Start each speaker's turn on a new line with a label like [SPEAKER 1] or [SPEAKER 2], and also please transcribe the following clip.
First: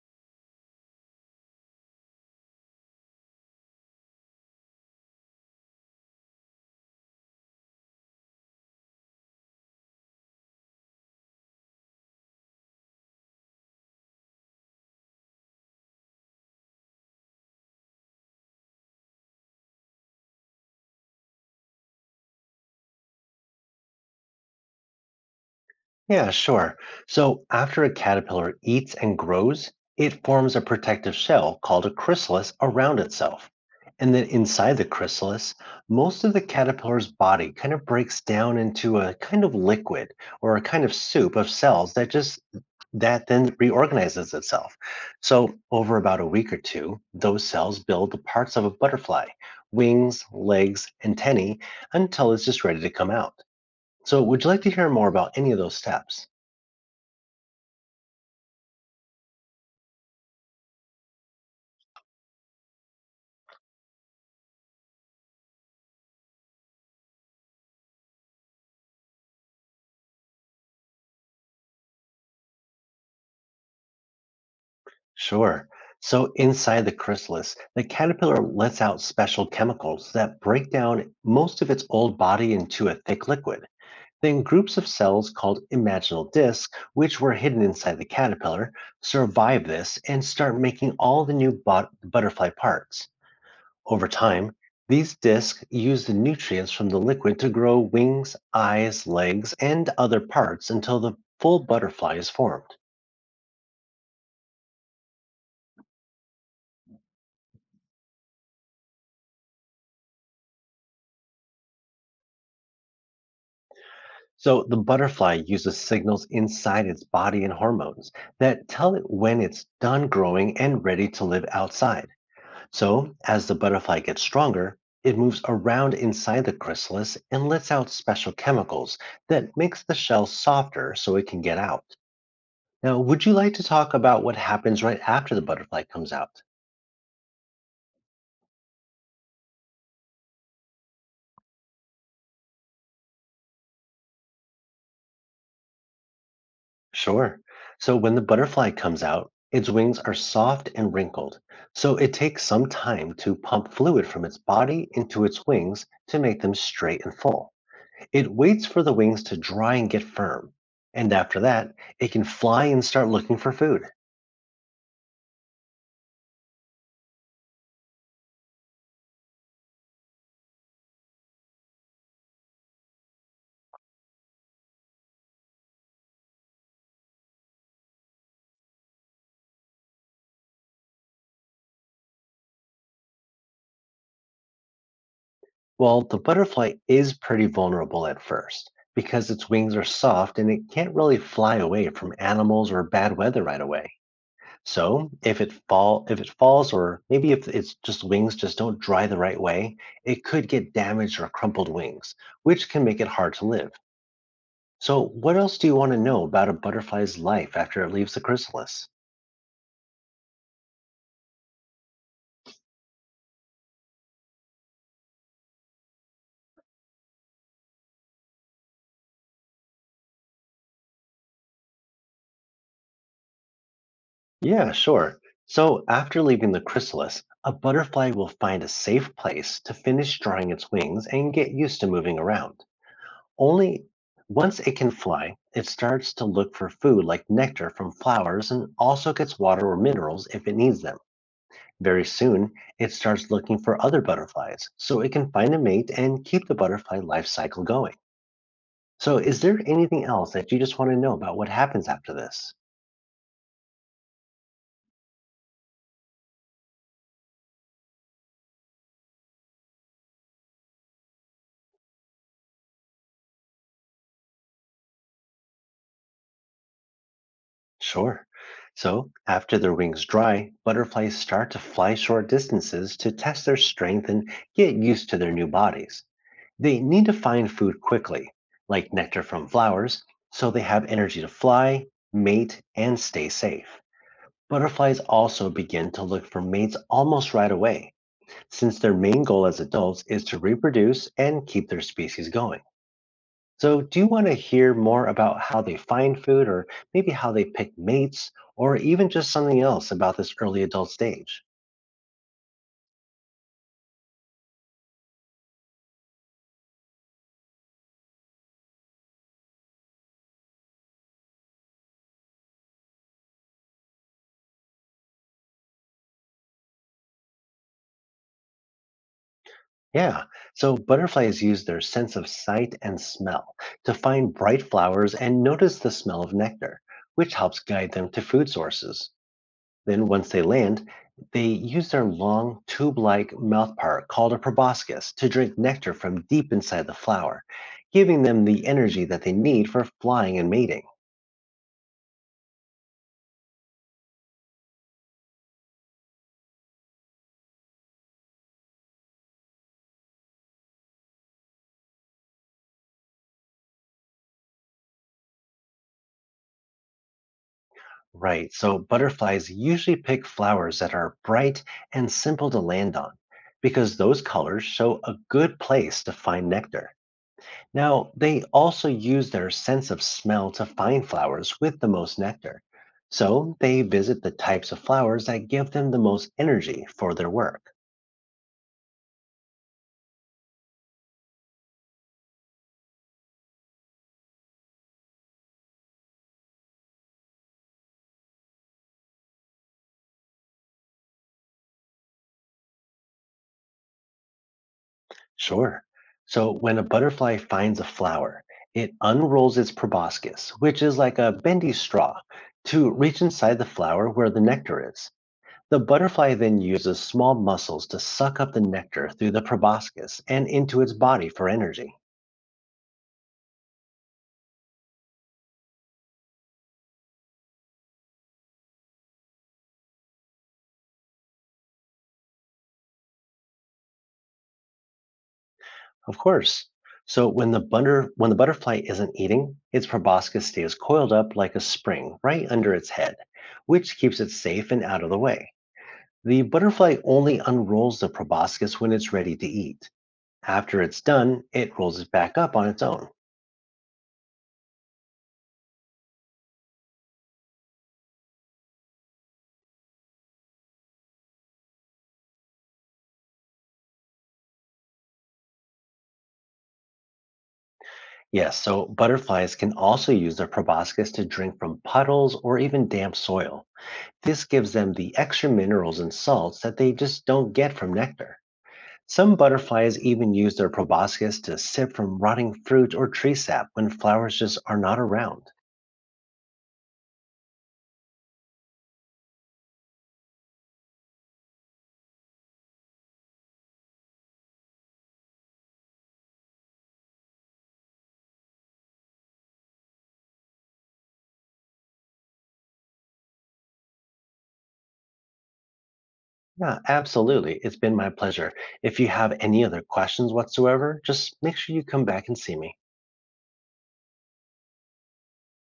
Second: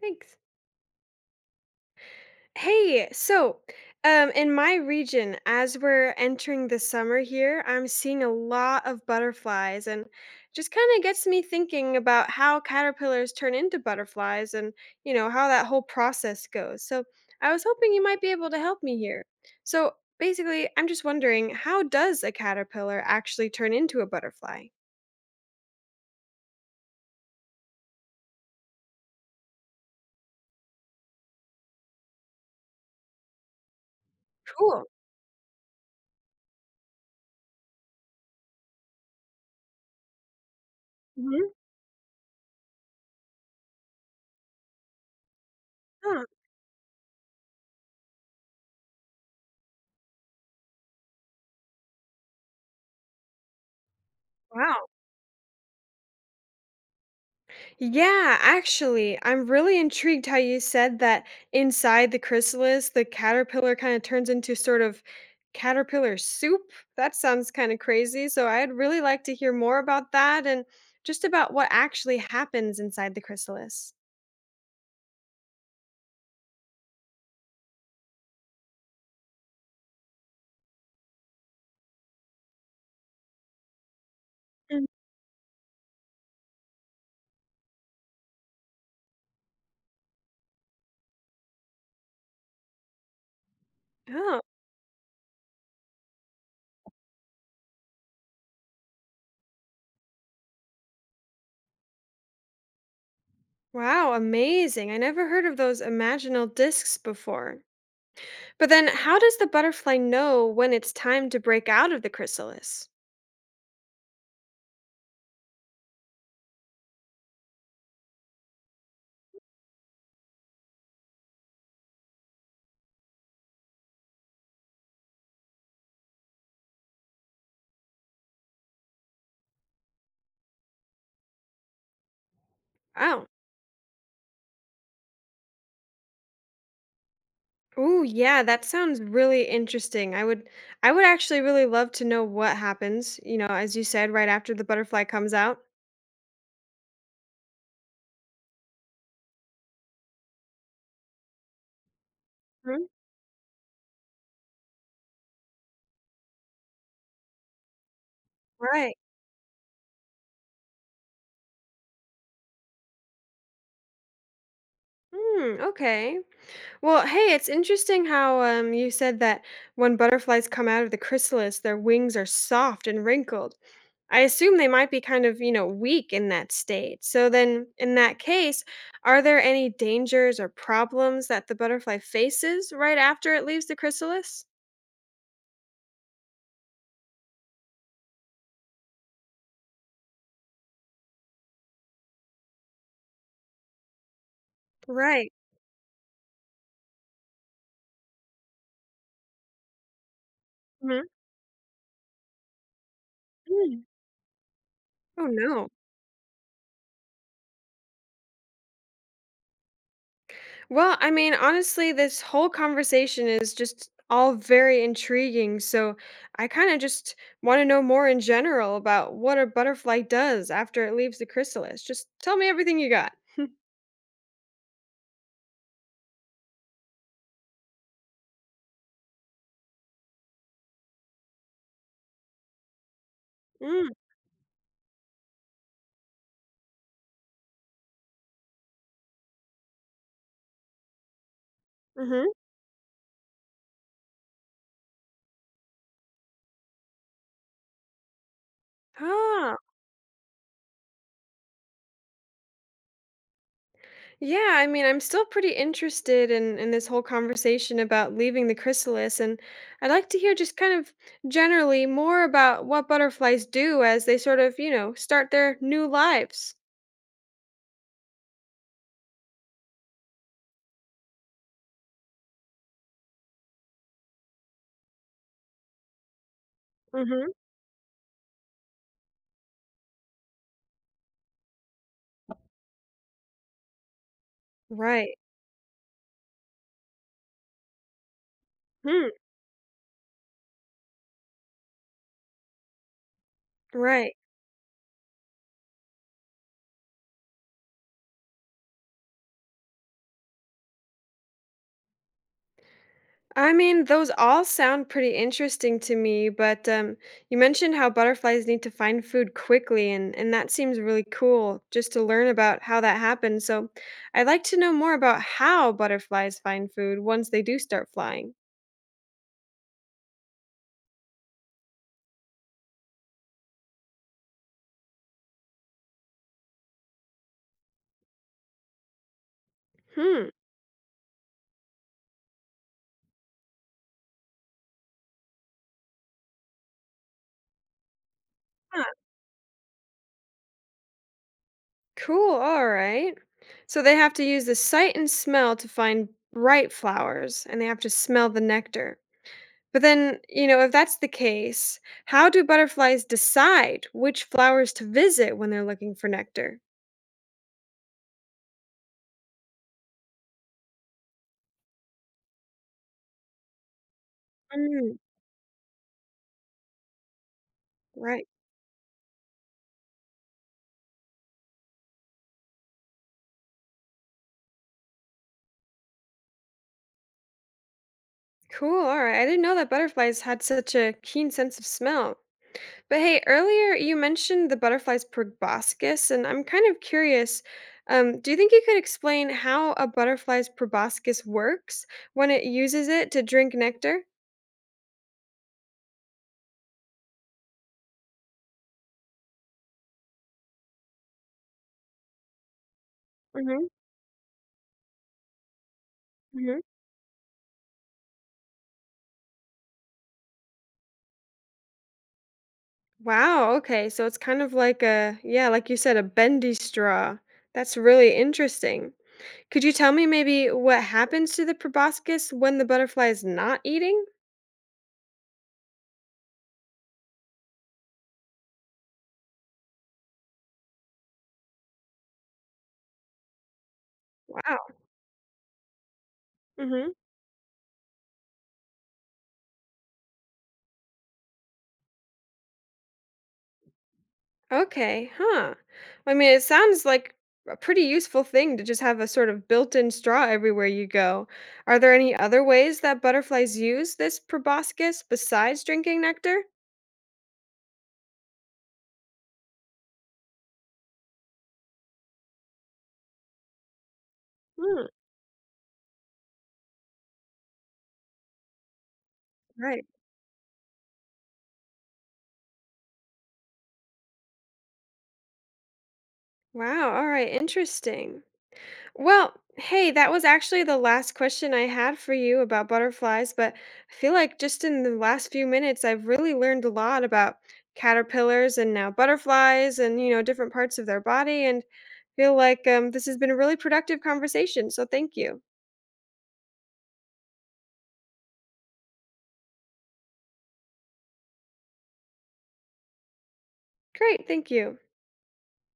[SPEAKER 1] Thanks. Hey, so in my region, as we're entering the summer here, I'm seeing a lot of butterflies and just kind of gets me thinking about how caterpillars turn into butterflies and, how that whole process goes. So, I was hoping you might be able to help me here. So basically, I'm just wondering, how does a caterpillar actually turn into a butterfly?
[SPEAKER 2] Yeah, sure. So after a caterpillar eats and grows, it forms a protective shell called a chrysalis around itself. And then inside the
[SPEAKER 1] Cool.
[SPEAKER 2] chrysalis, most of the caterpillar's body kind of breaks down into a kind of liquid or a kind of soup
[SPEAKER 1] Hmm.
[SPEAKER 2] of cells that just that then reorganizes itself. So over about a week or two, those cells build the parts of a butterfly, wings, legs, antennae, until it's just ready to come out. So would you like to
[SPEAKER 1] Wow.
[SPEAKER 2] hear more about any of those steps?
[SPEAKER 1] Yeah, actually, I'm really intrigued how you said that inside the chrysalis, the caterpillar kind of turns into sort of caterpillar soup. That sounds kind of crazy. So I'd really like to hear more about that and just about what actually happens inside the chrysalis.
[SPEAKER 2] Sure. So inside the chrysalis, the caterpillar lets out special chemicals that break down most of its old body into a thick liquid. Then groups
[SPEAKER 1] Mm.
[SPEAKER 2] of cells called imaginal discs, which were hidden inside the caterpillar, survive this and start making all the new butterfly parts. Over
[SPEAKER 1] Oh,
[SPEAKER 2] time, these discs use the nutrients from the liquid to grow wings, eyes, legs, and other parts until the full butterfly is formed.
[SPEAKER 1] wow, amazing. I never heard of those imaginal discs before. But then how does the butterfly know when it's time to break out of the chrysalis?
[SPEAKER 2] So the butterfly uses signals inside its body and hormones that tell it when it's done growing and ready to live outside. So as the butterfly gets stronger, it moves around inside the chrysalis and lets out special chemicals that makes the shell softer so it can get out. Now, would
[SPEAKER 1] Wow.
[SPEAKER 2] you like to talk about what happens right after the butterfly comes out?
[SPEAKER 1] Oh yeah, that sounds really interesting. I would actually really love to know what happens, as you said, right after the butterfly comes out.
[SPEAKER 2] Sure. So when the butterfly comes out, its wings are soft and wrinkled. So it takes some
[SPEAKER 1] Mhm.
[SPEAKER 2] time to pump fluid from its body into its wings to make them straight and full. It waits for the
[SPEAKER 1] Right.
[SPEAKER 2] wings to dry and get firm. And after that, it can fly and start looking for food.
[SPEAKER 1] Hmm, okay. Well, hey, it's interesting how you said that when butterflies come out of the chrysalis, their wings are soft and wrinkled. I assume they might be kind of, weak in that state. So then in that case, are there any dangers or problems that the butterfly faces right after it leaves the chrysalis?
[SPEAKER 2] Well, the butterfly is pretty vulnerable at first because its wings are soft and it can't really fly away from animals or bad weather right away. So
[SPEAKER 1] Right.
[SPEAKER 2] if it falls or maybe if its just wings just don't dry the right way, it could get damaged or crumpled wings, which can make it hard to live.
[SPEAKER 1] Mhm.
[SPEAKER 2] So
[SPEAKER 1] Oh,
[SPEAKER 2] what else do
[SPEAKER 1] no.
[SPEAKER 2] you want to know about a butterfly's life after it leaves the chrysalis?
[SPEAKER 1] Well, I mean, honestly, this whole conversation is just all very intriguing. So I kind of just want to know more in general about what a butterfly does after it leaves the chrysalis. Just tell me everything you got.
[SPEAKER 2] Yeah, sure. So after leaving the chrysalis, a butterfly will find a safe place to finish drying its wings and get used to moving around. Only
[SPEAKER 1] Mm.
[SPEAKER 2] once it can fly, it starts to look for food like nectar from flowers and also gets water or minerals if it needs them. Very
[SPEAKER 1] Mm-hmm.
[SPEAKER 2] soon, it starts looking for other butterflies so it can find a mate and keep the butterfly life cycle going. So, is
[SPEAKER 1] Ah,
[SPEAKER 2] there anything else that you just want to know about what happens after this?
[SPEAKER 1] yeah. I mean, I'm still pretty interested in this whole conversation about leaving the chrysalis, and I'd like to hear just kind of generally more about what butterflies do as they sort of, start their new lives.
[SPEAKER 2] Sure. So, after their wings dry, butterflies start to fly short distances to test their strength and get used to their new bodies. They need to
[SPEAKER 1] Mm-hmm.
[SPEAKER 2] find food quickly, like nectar from flowers, so they have energy to fly, mate, and stay safe. Butterflies
[SPEAKER 1] Right.
[SPEAKER 2] also begin to look for mates almost right away since their
[SPEAKER 1] Hmm.
[SPEAKER 2] main goal as adults is to reproduce and keep their species going. So, do you
[SPEAKER 1] Right.
[SPEAKER 2] want to hear more about how they find food or maybe how they pick mates or even just something else about this early adult stage?
[SPEAKER 1] I mean, those all sound pretty interesting to me, but you mentioned how butterflies need to find food quickly, and that seems really cool just to learn about how that happens. So I'd like to know more about how butterflies find food once they do start flying.
[SPEAKER 2] Yeah, so butterflies use their sense of sight and smell to find bright flowers and notice the smell of nectar, which helps guide them to food sources. Then,
[SPEAKER 1] Hmm.
[SPEAKER 2] once they land, they use their long, tube like mouthpart called a proboscis to drink nectar from deep inside the flower, giving them the
[SPEAKER 1] Huh.
[SPEAKER 2] energy that they need for flying and mating.
[SPEAKER 1] Cool. All right. So they have to use the sight and smell to find bright flowers, and they have to smell the nectar. But then, if that's the case, how do butterflies decide which flowers to visit when they're looking for nectar?
[SPEAKER 2] Right, so butterflies usually pick flowers that are bright and simple to land on because those colors
[SPEAKER 1] Mm,
[SPEAKER 2] show a good place to find nectar. Now,
[SPEAKER 1] right.
[SPEAKER 2] they also use their sense of smell to find flowers with the most nectar. So, they visit the types of flowers that give them the most energy for their work.
[SPEAKER 1] Cool. All right. I didn't know that butterflies had such a keen sense of smell. But hey, earlier you mentioned the butterfly's proboscis, and I'm kind of curious. Do you think you could explain how a butterfly's proboscis works when it uses it to drink nectar?
[SPEAKER 2] Sure. So, when a butterfly finds a flower, it unrolls its proboscis, which is like a bendy straw, to reach inside the
[SPEAKER 1] Mm-hmm.
[SPEAKER 2] flower where the nectar is. The butterfly then uses small muscles to suck up the nectar through the proboscis and into its body for energy.
[SPEAKER 1] Wow, okay. So it's kind of like a, yeah, like you said, a bendy straw. That's really interesting. Could you tell me maybe what happens to the proboscis when the butterfly is not eating?
[SPEAKER 2] Of course. So when the butter when the butterfly isn't eating, its proboscis stays coiled up like a spring right under its head, which keeps it
[SPEAKER 1] Wow.
[SPEAKER 2] safe and out of the way. The
[SPEAKER 1] Hmm.
[SPEAKER 2] butterfly only unrolls the proboscis when it's ready to eat. After it's done, it rolls it back up on its own.
[SPEAKER 1] Okay, huh. I mean, it sounds like a pretty useful thing to just have a sort of built-in straw everywhere you go. Are there any other ways that butterflies use this proboscis besides drinking nectar?
[SPEAKER 2] Yes, so butterflies can also use their proboscis to drink from puddles or even damp soil. This gives
[SPEAKER 1] Hmm,
[SPEAKER 2] them the extra minerals and salts that they just don't get from nectar. Some
[SPEAKER 1] right.
[SPEAKER 2] butterflies even use their proboscis to sip from rotting fruit or tree sap when flowers just are not around.
[SPEAKER 1] Wow, all right, interesting. Well, hey, that was actually the last question I had for you about butterflies, but I feel like just in the last few minutes, I've really learned a lot about caterpillars and now butterflies and, different parts of their body. And feel like this has been a really productive conversation. So thank you.
[SPEAKER 2] Yeah, absolutely. It's been my pleasure. If you have any other questions whatsoever, just make sure you come back and see me.
[SPEAKER 1] Great. Thank you.